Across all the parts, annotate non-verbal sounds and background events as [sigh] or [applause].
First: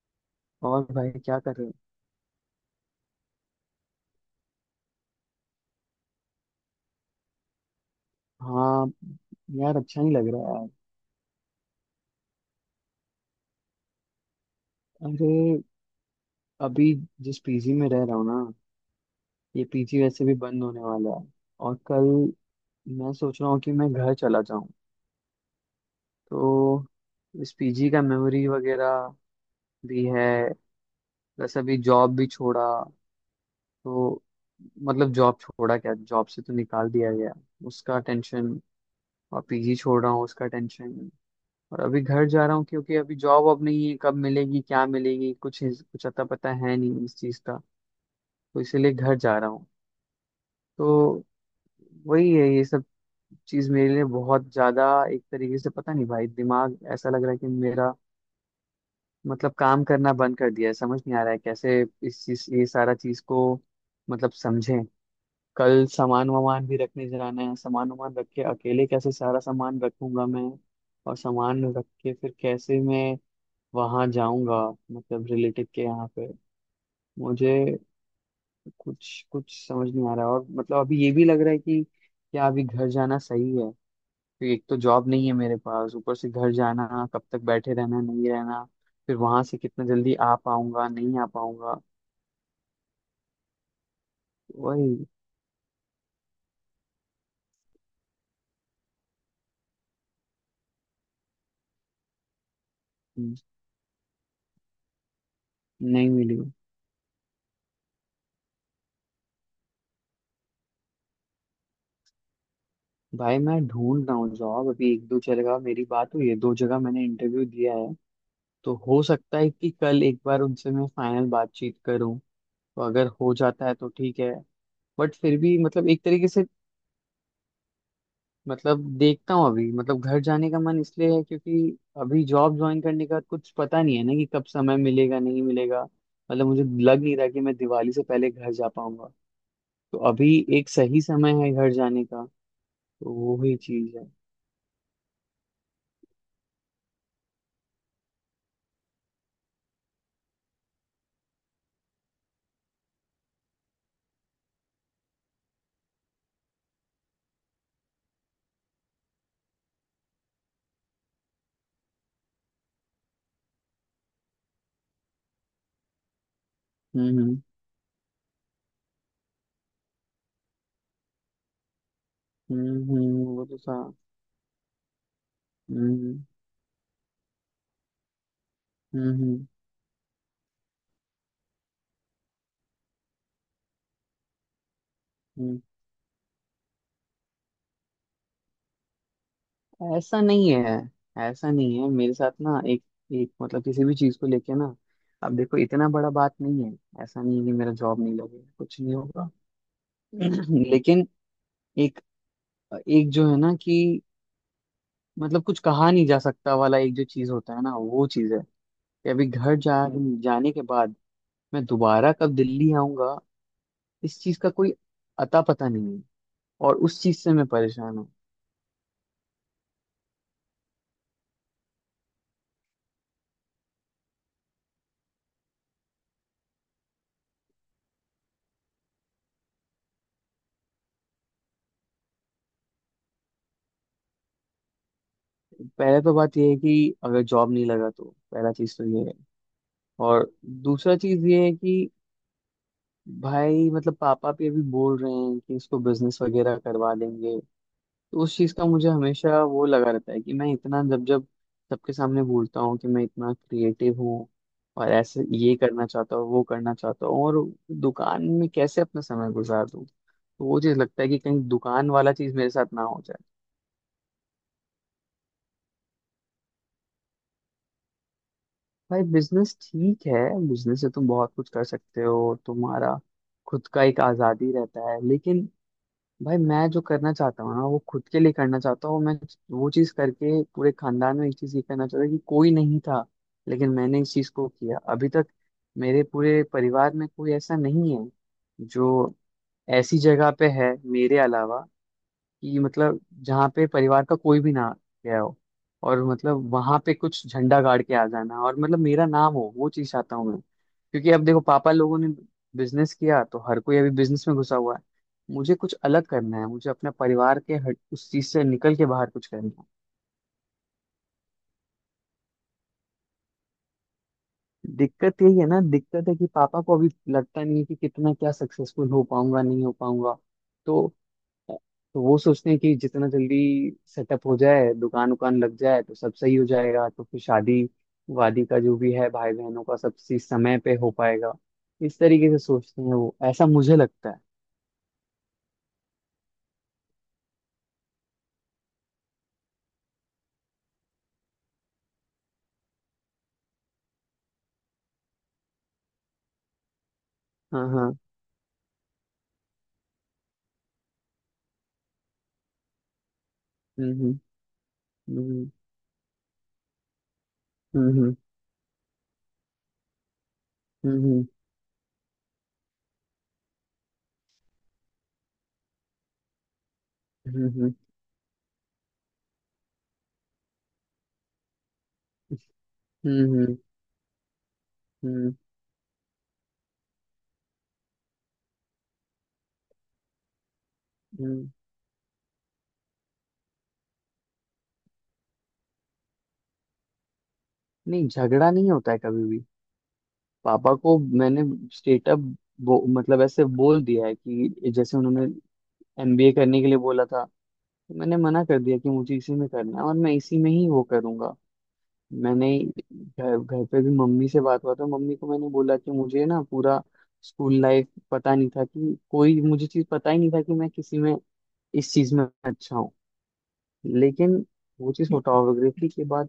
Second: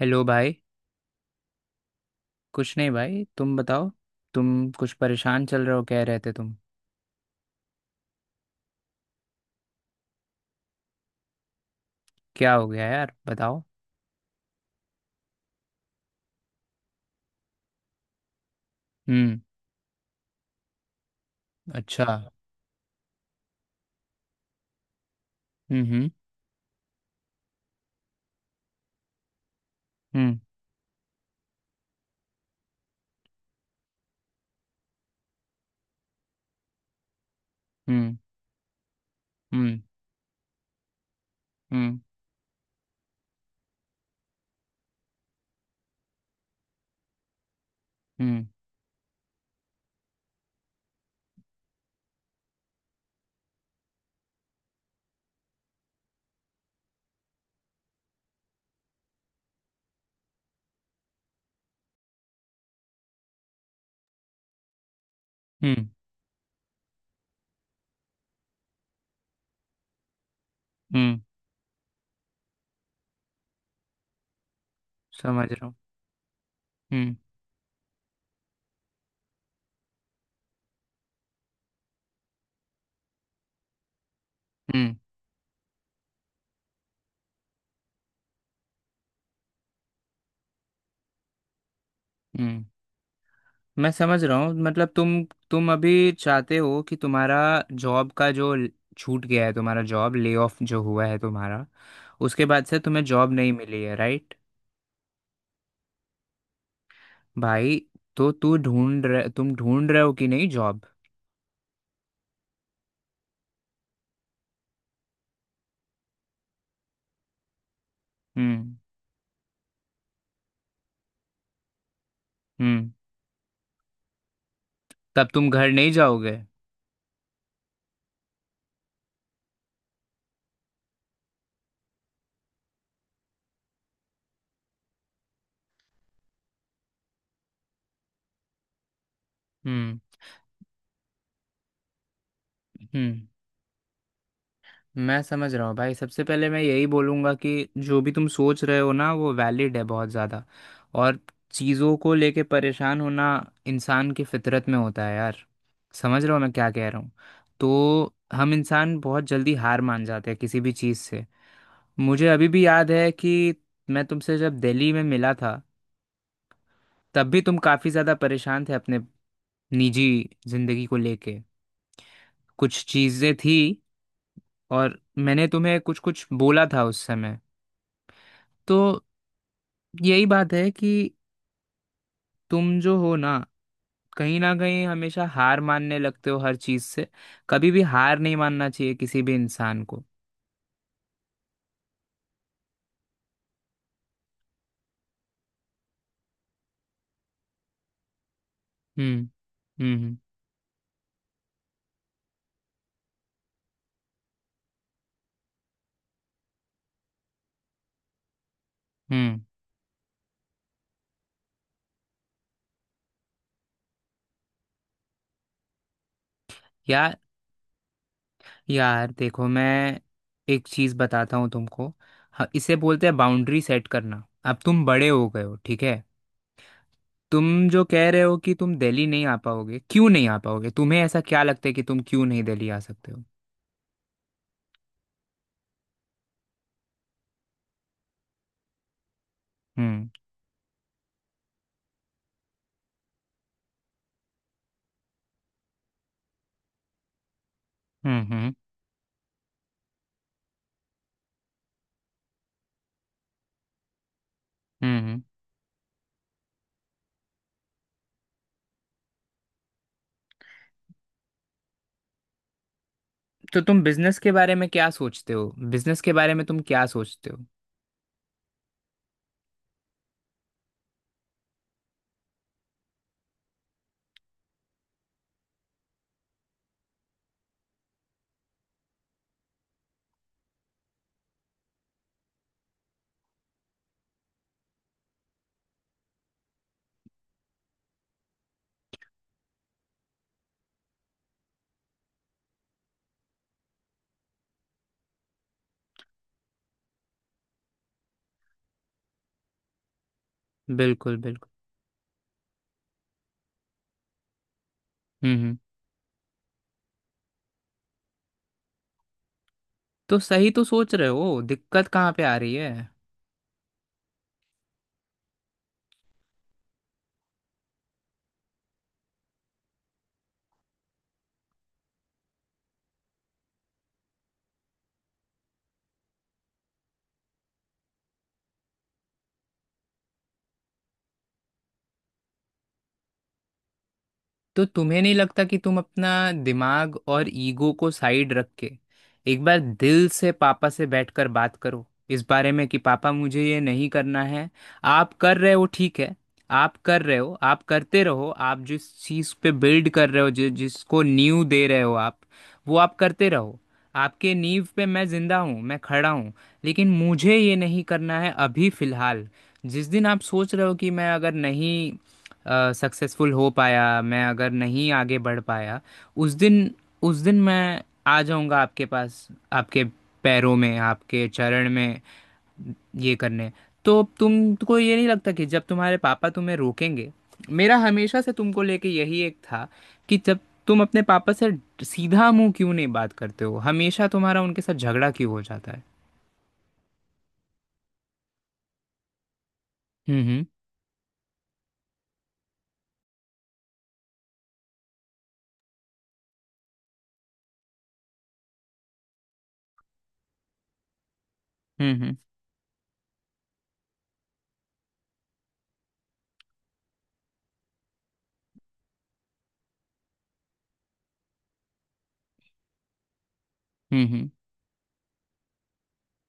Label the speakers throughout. Speaker 1: Hello भाई।
Speaker 2: और भाई क्या कर रहे
Speaker 1: कुछ नहीं भाई, तुम बताओ। तुम कुछ परेशान चल रहे हो, कह रहे थे तुम।
Speaker 2: हो? हाँ यार, अच्छा नहीं लग रहा है यार।
Speaker 1: क्या हो गया यार, बताओ।
Speaker 2: अरे, अभी जिस पीजी में रह रहा हूँ ना,
Speaker 1: हम्म।
Speaker 2: ये पीजी वैसे भी बंद होने वाला है। और कल
Speaker 1: अच्छा।
Speaker 2: मैं सोच रहा हूँ कि मैं घर चला जाऊँ।
Speaker 1: हम्म।
Speaker 2: तो इस पीजी का मेमोरी वगैरह भी है।
Speaker 1: हम्म।
Speaker 2: जैसे अभी जॉब भी छोड़ा, तो मतलब जॉब छोड़ा क्या, जॉब से तो निकाल दिया गया, उसका
Speaker 1: हम्म।
Speaker 2: टेंशन। और पीजी
Speaker 1: हम्म।
Speaker 2: छोड़ रहा हूँ, उसका टेंशन। और
Speaker 1: हम्म।
Speaker 2: अभी घर जा रहा हूँ, क्योंकि अभी जॉब अब नहीं है, कब मिलेगी क्या मिलेगी कुछ अता पता है नहीं इस चीज़ का।
Speaker 1: हम्म।
Speaker 2: तो इसीलिए घर जा रहा हूँ। तो वही है, ये सब चीज़ मेरे लिए बहुत ज़्यादा एक तरीके से, पता नहीं भाई, दिमाग ऐसा लग रहा है कि मेरा मतलब काम करना बंद कर दिया है। समझ नहीं आ रहा है कैसे इस चीज़, ये सारा चीज़ को मतलब समझें।
Speaker 1: हम्म। हम्म,
Speaker 2: कल सामान वामान भी रखने जाना है, सामान वामान रख के अकेले कैसे सारा सामान रखूंगा मैं, और
Speaker 1: हम्म,
Speaker 2: सामान रख के फिर कैसे मैं वहां जाऊंगा, मतलब
Speaker 1: समझ रहा
Speaker 2: रिलेटिव
Speaker 1: हूँ।
Speaker 2: के यहाँ पे।
Speaker 1: हम्म।
Speaker 2: मुझे कुछ कुछ समझ नहीं आ रहा है। और मतलब अभी ये भी लग रहा है कि क्या अभी घर जाना सही है, क्योंकि एक तो
Speaker 1: हम्म।
Speaker 2: जॉब नहीं है मेरे पास, ऊपर से घर जाना, कब तक बैठे रहना नहीं रहना, फिर वहां से कितना जल्दी आ पाऊंगा नहीं आ पाऊंगा।
Speaker 1: हम्म। मैं समझ रहा हूँ, मतलब
Speaker 2: वही।
Speaker 1: तुम अभी चाहते हो कि तुम्हारा जॉब का जो छूट गया है, तुम्हारा जॉब ले ऑफ जो हुआ है तुम्हारा, उसके बाद से तुम्हें जॉब नहीं मिली है, राइट?
Speaker 2: नहीं मिली।
Speaker 1: भाई, तो तू ढूंढ रहे तुम ढूंढ रहे हो कि नहीं जॉब।
Speaker 2: भाई मैं ढूंढ रहा हूँ जॉब, अभी एक दो जगह मेरी बात हुई है, दो जगह मैंने इंटरव्यू दिया है।
Speaker 1: हम्म।
Speaker 2: तो हो सकता है कि कल एक बार उनसे मैं फाइनल बातचीत करूँ। तो
Speaker 1: हम्म।
Speaker 2: अगर हो जाता है तो ठीक है, बट
Speaker 1: तब
Speaker 2: फिर
Speaker 1: तुम
Speaker 2: भी
Speaker 1: घर
Speaker 2: मतलब
Speaker 1: नहीं
Speaker 2: एक तरीके
Speaker 1: जाओगे?
Speaker 2: से, मतलब देखता हूँ। अभी मतलब घर जाने का मन इसलिए है, क्योंकि अभी जॉब ज्वाइन करने का कुछ पता नहीं है ना, कि कब समय मिलेगा नहीं मिलेगा। मतलब मुझे लग नहीं रहा कि मैं दिवाली से पहले घर जा पाऊंगा। तो
Speaker 1: हम्म।
Speaker 2: अभी एक सही समय है घर जाने का। तो
Speaker 1: हम्म।
Speaker 2: वो ही चीज है।
Speaker 1: मैं समझ रहा हूँ भाई, सबसे पहले मैं यही बोलूँगा कि जो भी तुम सोच रहे हो ना, वो वैलिड है बहुत ज़्यादा। और चीज़ों को लेके परेशान होना इंसान की फितरत में होता है यार। समझ रहे हो मैं क्या कह रहा हूँ? तो हम इंसान बहुत जल्दी हार मान जाते हैं किसी भी चीज़ से। मुझे अभी भी याद है कि मैं तुमसे जब दिल्ली में मिला था, तब भी
Speaker 2: हम्म,
Speaker 1: तुम काफ़ी ज़्यादा परेशान थे अपने निजी ज़िंदगी को लेके।
Speaker 2: हम्म,
Speaker 1: कुछ
Speaker 2: हम्म।
Speaker 1: चीजें
Speaker 2: वो
Speaker 1: थी,
Speaker 2: तो सा
Speaker 1: और मैंने तुम्हें कुछ
Speaker 2: हम्म,
Speaker 1: कुछ बोला था उस समय। तो
Speaker 2: हम्म, हम्म,
Speaker 1: यही बात है कि तुम जो हो ना, कहीं ना कहीं हमेशा हार
Speaker 2: हम्म।
Speaker 1: मानने लगते हो हर चीज से। कभी भी हार नहीं मानना चाहिए किसी भी इंसान को।
Speaker 2: ऐसा नहीं है, ऐसा नहीं है मेरे साथ ना। एक एक मतलब किसी भी चीज को लेके ना, अब देखो इतना बड़ा बात नहीं है, ऐसा नहीं है कि मेरा जॉब नहीं लगेगा कुछ नहीं
Speaker 1: हम्म।
Speaker 2: होगा।
Speaker 1: हम्म।
Speaker 2: [clears throat] लेकिन एक एक जो है ना कि मतलब, कुछ कहा नहीं जा सकता वाला एक जो चीज होता है ना, वो चीज है कि अभी
Speaker 1: हम्म।
Speaker 2: घर जा जाने के बाद मैं दोबारा कब दिल्ली आऊंगा, इस चीज का कोई अता पता नहीं है, और उस
Speaker 1: यार,
Speaker 2: चीज से मैं परेशान हूँ।
Speaker 1: यार देखो, मैं एक चीज बताता हूँ तुमको। इसे बोलते हैं बाउंड्री सेट करना। अब तुम बड़े हो गए हो, ठीक है। तुम जो कह रहे हो कि तुम दिल्ली नहीं आ पाओगे, क्यों नहीं आ पाओगे? तुम्हें ऐसा क्या लगता है कि तुम क्यों नहीं दिल्ली आ सकते हो?
Speaker 2: पहले तो बात यह है कि अगर जॉब नहीं लगा तो पहला चीज तो ये है,
Speaker 1: हम्म।
Speaker 2: और दूसरा चीज ये है कि भाई मतलब पापा भी अभी बोल रहे हैं कि इसको बिजनेस वगैरह करवा देंगे। तो
Speaker 1: हम्म।
Speaker 2: उस चीज
Speaker 1: हम्म।
Speaker 2: का मुझे हमेशा वो लगा रहता है कि मैं इतना, जब जब सबके सामने बोलता हूँ कि मैं इतना क्रिएटिव हूँ और
Speaker 1: हम्म। हम्म।
Speaker 2: ऐसे ये करना चाहता हूँ वो करना चाहता हूँ, और दुकान में कैसे अपना समय गुजार दूँ, तो वो चीज लगता है कि कहीं दुकान वाला चीज मेरे साथ ना हो जाए।
Speaker 1: तो तुम बिजनेस के बारे में क्या सोचते हो? बिजनेस के बारे में तुम क्या सोचते हो?
Speaker 2: भाई बिजनेस ठीक है, बिजनेस से तुम बहुत कुछ कर सकते हो, तुम्हारा खुद का एक आजादी रहता है। लेकिन भाई मैं जो करना चाहता हूँ ना, वो खुद के लिए करना चाहता हूँ मैं। वो चीज़ करके पूरे खानदान में एक चीज़ ये करना चाहता हूँ कि कोई नहीं था, लेकिन मैंने इस चीज़ को किया। अभी तक मेरे पूरे परिवार में कोई ऐसा नहीं है जो ऐसी जगह पे है मेरे अलावा, कि मतलब जहाँ पे परिवार का कोई भी ना गया हो, और मतलब वहां पे कुछ झंडा गाड़ के आ जाना, और मतलब मेरा नाम हो, वो चीज चाहता हूँ मैं। क्योंकि
Speaker 1: बिल्कुल
Speaker 2: अब देखो,
Speaker 1: बिल्कुल।
Speaker 2: पापा लोगों ने बिजनेस किया, तो हर कोई अभी बिजनेस में घुसा हुआ है।
Speaker 1: हम्म।
Speaker 2: मुझे
Speaker 1: हम्म।
Speaker 2: कुछ अलग करना है, मुझे अपने परिवार के हट, उस चीज से निकल के बाहर कुछ करना है।
Speaker 1: तो सही तो सोच रहे हो, दिक्कत कहाँ पे आ रही है?
Speaker 2: दिक्कत यही है ना, दिक्कत है कि पापा को अभी लगता नहीं है कि कितना क्या सक्सेसफुल हो पाऊंगा नहीं हो पाऊंगा। तो तो वो सोचते हैं कि जितना जल्दी सेटअप हो जाए, दुकान उकान लग जाए, तो सब सही हो जाएगा, तो फिर शादी वादी का जो भी है, भाई बहनों का सब चीज समय पे हो पाएगा। इस तरीके से सोचते हैं वो, ऐसा मुझे लगता है।
Speaker 1: तो तुम्हें नहीं लगता कि तुम अपना दिमाग और ईगो को साइड रख के एक बार दिल से पापा से बैठकर बात करो इस बारे में कि पापा, मुझे ये नहीं करना है। आप कर रहे हो, ठीक है। आप कर रहे हो, आप
Speaker 2: हाँ, हाँ।
Speaker 1: करते रहो, आप जिस चीज़ पे बिल्ड कर रहे हो, जिसको नींव दे रहे हो आप, वो आप करते रहो।
Speaker 2: हम्म,
Speaker 1: आपके नींव पे मैं जिंदा
Speaker 2: हम्म,
Speaker 1: हूँ, मैं खड़ा हूँ। लेकिन मुझे ये नहीं
Speaker 2: हम्म,
Speaker 1: करना है अभी फिलहाल। जिस दिन आप सोच रहे हो कि मैं
Speaker 2: हम्म,
Speaker 1: अगर नहीं सक्सेसफुल हो पाया, मैं अगर नहीं आगे बढ़ पाया, उस दिन, उस दिन
Speaker 2: हम्म, हम्म, हम्म,
Speaker 1: मैं आ जाऊंगा आपके पास, आपके पैरों में, आपके चरण में ये
Speaker 2: हम्म, हम्म,
Speaker 1: करने। तो तुमको ये नहीं
Speaker 2: हम्म,
Speaker 1: लगता
Speaker 2: हम्म,
Speaker 1: कि जब तुम्हारे पापा तुम्हें रोकेंगे? मेरा हमेशा से तुमको लेके यही एक था कि जब तुम अपने पापा
Speaker 2: हम्म।
Speaker 1: से सीधा मुंह क्यों नहीं बात करते हो, हमेशा तुम्हारा उनके साथ झगड़ा क्यों हो जाता है?
Speaker 2: नहीं, झगड़ा नहीं होता है कभी भी।
Speaker 1: हम्म।
Speaker 2: पापा को मैंने स्टेटअप मतलब ऐसे बोल दिया है, कि जैसे उन्होंने एमबीए करने के लिए बोला था, मैंने मना कर दिया कि मुझे इसी में करना है, और मैं इसी में ही वो करूंगा।
Speaker 1: हम्म। हम्म।
Speaker 2: मैंने घर घर पे भी मम्मी से बात हुआ, तो मम्मी को मैंने बोला कि मुझे ना, पूरा स्कूल लाइफ पता नहीं था कि कोई मुझे चीज पता ही नहीं था कि मैं किसी में, इस चीज में अच्छा हूँ।
Speaker 1: हम्म। हम्म।
Speaker 2: लेकिन वो चीज फोटोग्राफी के बाद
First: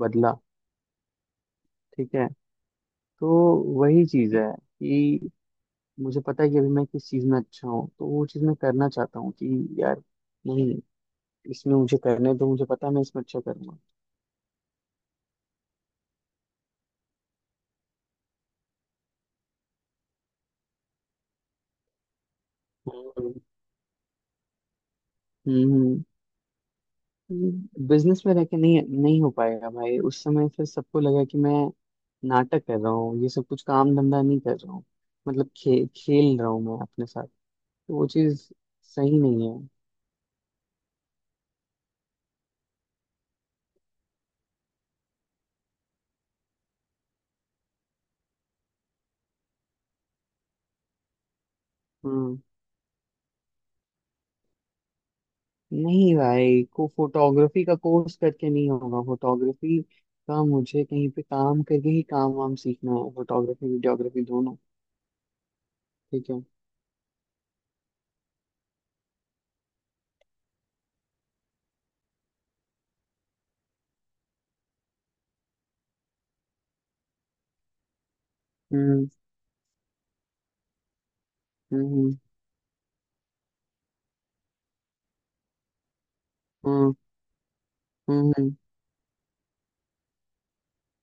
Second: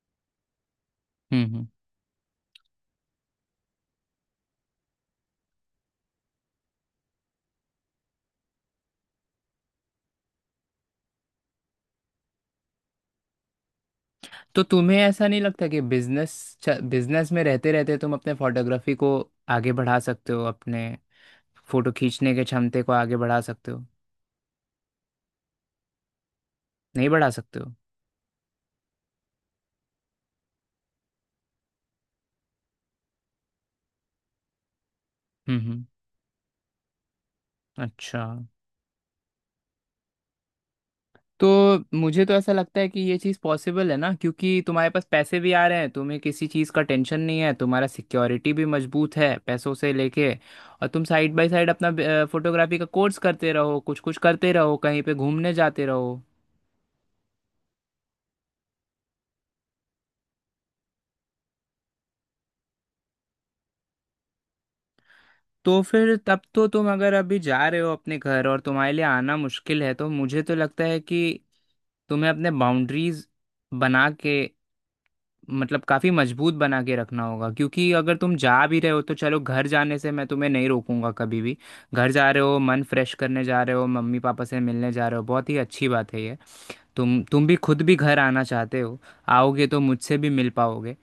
Speaker 2: बदला।
Speaker 1: हम्म। हम्म।
Speaker 2: ठीक है। तो वही चीज है कि मुझे पता है कि अभी मैं किस चीज में अच्छा हूँ, तो वो चीज मैं करना चाहता हूँ कि यार, नहीं, इसमें मुझे करने, तो मुझे पता है मैं इसमें अच्छा करूंगा।
Speaker 1: तो तुम्हें ऐसा नहीं लगता कि बिजनेस, बिजनेस में रहते रहते तुम अपने फोटोग्राफी को आगे बढ़ा सकते हो, अपने फोटो खींचने के क्षमते को आगे
Speaker 2: हम्म,
Speaker 1: बढ़ा सकते हो?
Speaker 2: हम्म।
Speaker 1: नहीं बढ़ा सकते हो?
Speaker 2: बिजनेस में रह के नहीं, नहीं हो पाएगा भाई। उस समय फिर सबको लगा कि मैं नाटक कर रहा हूँ, ये सब कुछ काम धंधा नहीं कर रहा हूँ, मतलब
Speaker 1: हम्म। हम्म।
Speaker 2: खेल रहा हूँ मैं अपने साथ। तो वो
Speaker 1: अच्छा।
Speaker 2: चीज सही नहीं है।
Speaker 1: तो मुझे तो ऐसा लगता है कि ये चीज़ पॉसिबल है ना, क्योंकि तुम्हारे पास पैसे भी आ रहे हैं, तुम्हें किसी चीज़ का टेंशन नहीं है, तुम्हारा सिक्योरिटी भी मजबूत है पैसों से लेके। और तुम साइड बाय साइड अपना
Speaker 2: हम्म।
Speaker 1: फोटोग्राफी का कोर्स करते रहो, कुछ कुछ करते रहो, कहीं पे घूमने जाते
Speaker 2: नहीं
Speaker 1: रहो।
Speaker 2: भाई, को फोटोग्राफी का कोर्स करके नहीं होगा, फोटोग्राफी का मुझे कहीं पे काम करके ही काम वाम सीखना है, फोटोग्राफी वीडियोग्राफी दोनों।
Speaker 1: तो फिर
Speaker 2: ठीक
Speaker 1: तब
Speaker 2: है।
Speaker 1: तो तुम अगर अभी जा रहे हो अपने घर, और तुम्हारे लिए आना मुश्किल है, तो मुझे तो लगता है कि तुम्हें अपने बाउंड्रीज बना के, मतलब काफ़ी मजबूत बना के रखना होगा, क्योंकि अगर तुम जा भी रहे हो,
Speaker 2: हम्म,
Speaker 1: तो चलो, घर जाने से मैं तुम्हें नहीं रोकूंगा कभी भी। घर
Speaker 2: हम्म,
Speaker 1: जा रहे हो, मन फ्रेश करने जा रहे हो, मम्मी पापा से मिलने जा रहे हो, बहुत ही अच्छी बात है ये।
Speaker 2: हम्म,
Speaker 1: तुम भी खुद भी घर आना
Speaker 2: हम्म,
Speaker 1: चाहते हो, आओगे तो मुझसे भी मिल पाओगे,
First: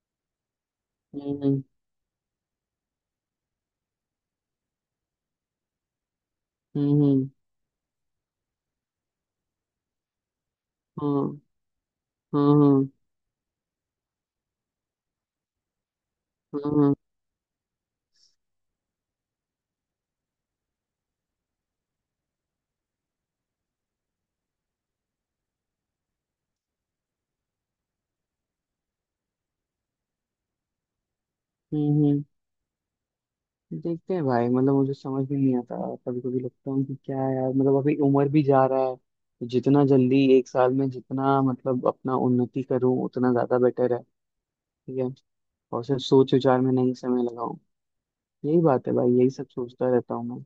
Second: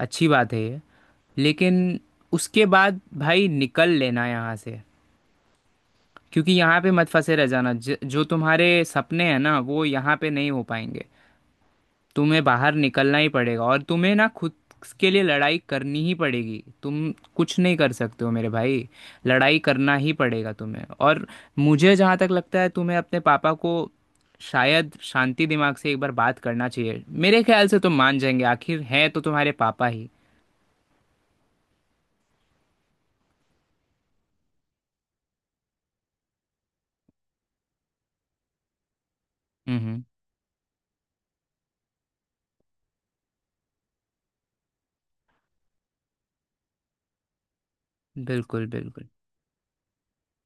Speaker 1: अच्छी बात है ये।
Speaker 2: हम्म, हम्म,
Speaker 1: लेकिन उसके बाद भाई निकल लेना यहाँ से, क्योंकि यहाँ पे मत
Speaker 2: हम्म,
Speaker 1: फंसे रह जाना, जो तुम्हारे सपने हैं ना, वो यहाँ पे नहीं हो पाएंगे।
Speaker 2: हम्म,
Speaker 1: तुम्हें बाहर
Speaker 2: हम्म,
Speaker 1: निकलना ही पड़ेगा, और तुम्हें ना खुद के लिए लड़ाई करनी ही पड़ेगी,
Speaker 2: हम्म, हम्म,
Speaker 1: तुम कुछ नहीं कर सकते हो मेरे भाई। लड़ाई करना ही पड़ेगा तुम्हें। और मुझे जहाँ तक लगता है, तुम्हें अपने पापा को शायद शांति दिमाग से एक बार बात करना चाहिए, मेरे ख्याल से तुम मान जाएंगे, आखिर है तो तुम्हारे पापा ही।
Speaker 2: हम्म। देखते हैं भाई, मतलब मुझे समझ भी नहीं आता। कभी कभी लगता हूँ कि क्या है यार, मतलब अभी उम्र भी जा रहा है, तो जितना
Speaker 1: हम्म।
Speaker 2: जल्दी एक साल में जितना मतलब अपना उन्नति करूँ, उतना ज्यादा बेटर है। ठीक है। और सिर्फ सोच विचार में नहीं समय लगाऊं। यही
Speaker 1: बिल्कुल
Speaker 2: बात है
Speaker 1: बिल्कुल।
Speaker 2: भाई, यही सब सोचता रहता हूँ मैं।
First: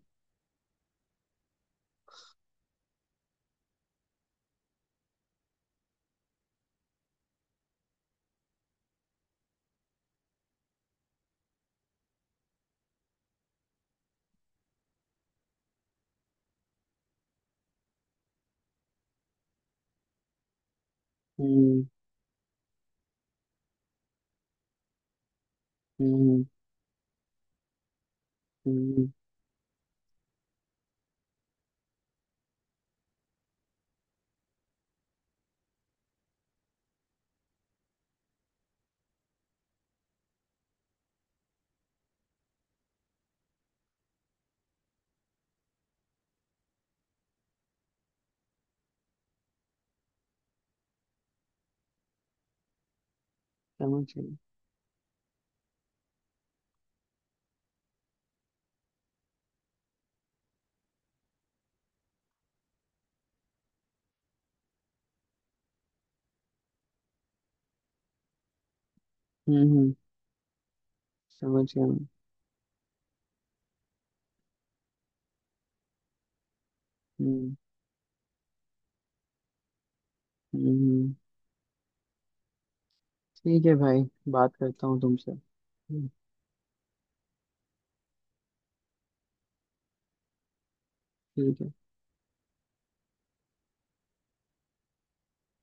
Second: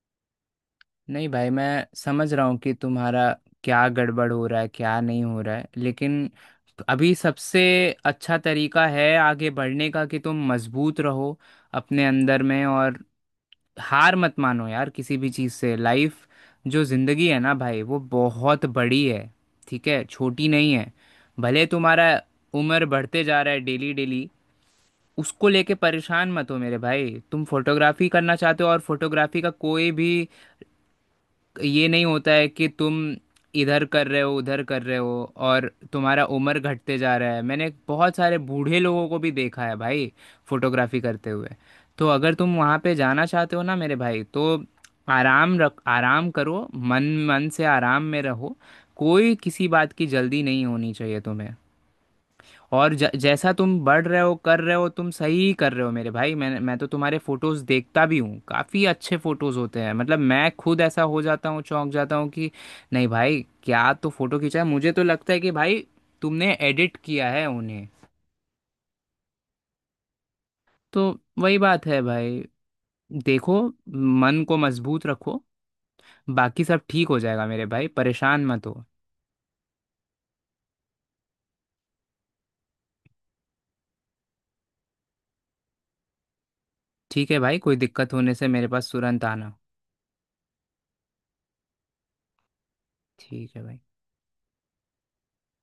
Speaker 1: नहीं भाई, मैं समझ रहा हूँ कि तुम्हारा क्या गड़बड़ हो रहा है, क्या नहीं हो रहा है, लेकिन अभी सबसे अच्छा तरीका है आगे बढ़ने का कि तुम मजबूत रहो अपने अंदर में, और हार मत मानो यार किसी भी चीज़ से। लाइफ, जो ज़िंदगी है ना भाई, वो बहुत बड़ी है। ठीक है, छोटी नहीं है। भले
Speaker 2: हम्म,
Speaker 1: तुम्हारा उम्र बढ़ते जा रहा है डेली डेली, उसको लेके परेशान
Speaker 2: हम्म,
Speaker 1: मत हो मेरे भाई। तुम फोटोग्राफी करना चाहते हो, और
Speaker 2: हम्म।
Speaker 1: फोटोग्राफी का कोई भी ये नहीं होता है कि तुम इधर कर रहे हो उधर कर रहे हो और तुम्हारा उम्र घटते जा रहा है। मैंने बहुत सारे बूढ़े लोगों को भी देखा है भाई, फोटोग्राफी करते हुए। तो अगर तुम वहाँ पे जाना चाहते हो ना मेरे भाई, तो आराम रख, आराम करो मन। मन से आराम में रहो। कोई किसी बात की जल्दी नहीं होनी चाहिए तुम्हें। और जैसा तुम
Speaker 2: समझ
Speaker 1: बढ़ रहे हो,
Speaker 2: गया।
Speaker 1: कर रहे हो, तुम सही कर रहे हो मेरे भाई। मैं तो तुम्हारे फोटोज देखता भी हूँ, काफी अच्छे फोटोज होते हैं, मतलब मैं खुद ऐसा हो जाता हूँ, चौंक जाता हूँ कि नहीं भाई, क्या तो फोटो खींचा है, मुझे तो लगता है कि भाई तुमने एडिट किया है उन्हें।
Speaker 2: हम्म, हम्म।
Speaker 1: तो वही
Speaker 2: समझ
Speaker 1: बात
Speaker 2: गया
Speaker 1: है
Speaker 2: मैं।
Speaker 1: भाई। देखो, मन को मजबूत रखो, बाकी सब ठीक हो जाएगा
Speaker 2: हम्म,
Speaker 1: मेरे भाई, परेशान मत हो।
Speaker 2: हम्म, ठीक है भाई, बात करता हूँ तुमसे। हम्म।
Speaker 1: ठीक है भाई, कोई दिक्कत होने से मेरे पास तुरंत आना।
Speaker 2: ठीक है।
Speaker 1: ठीक है भाई।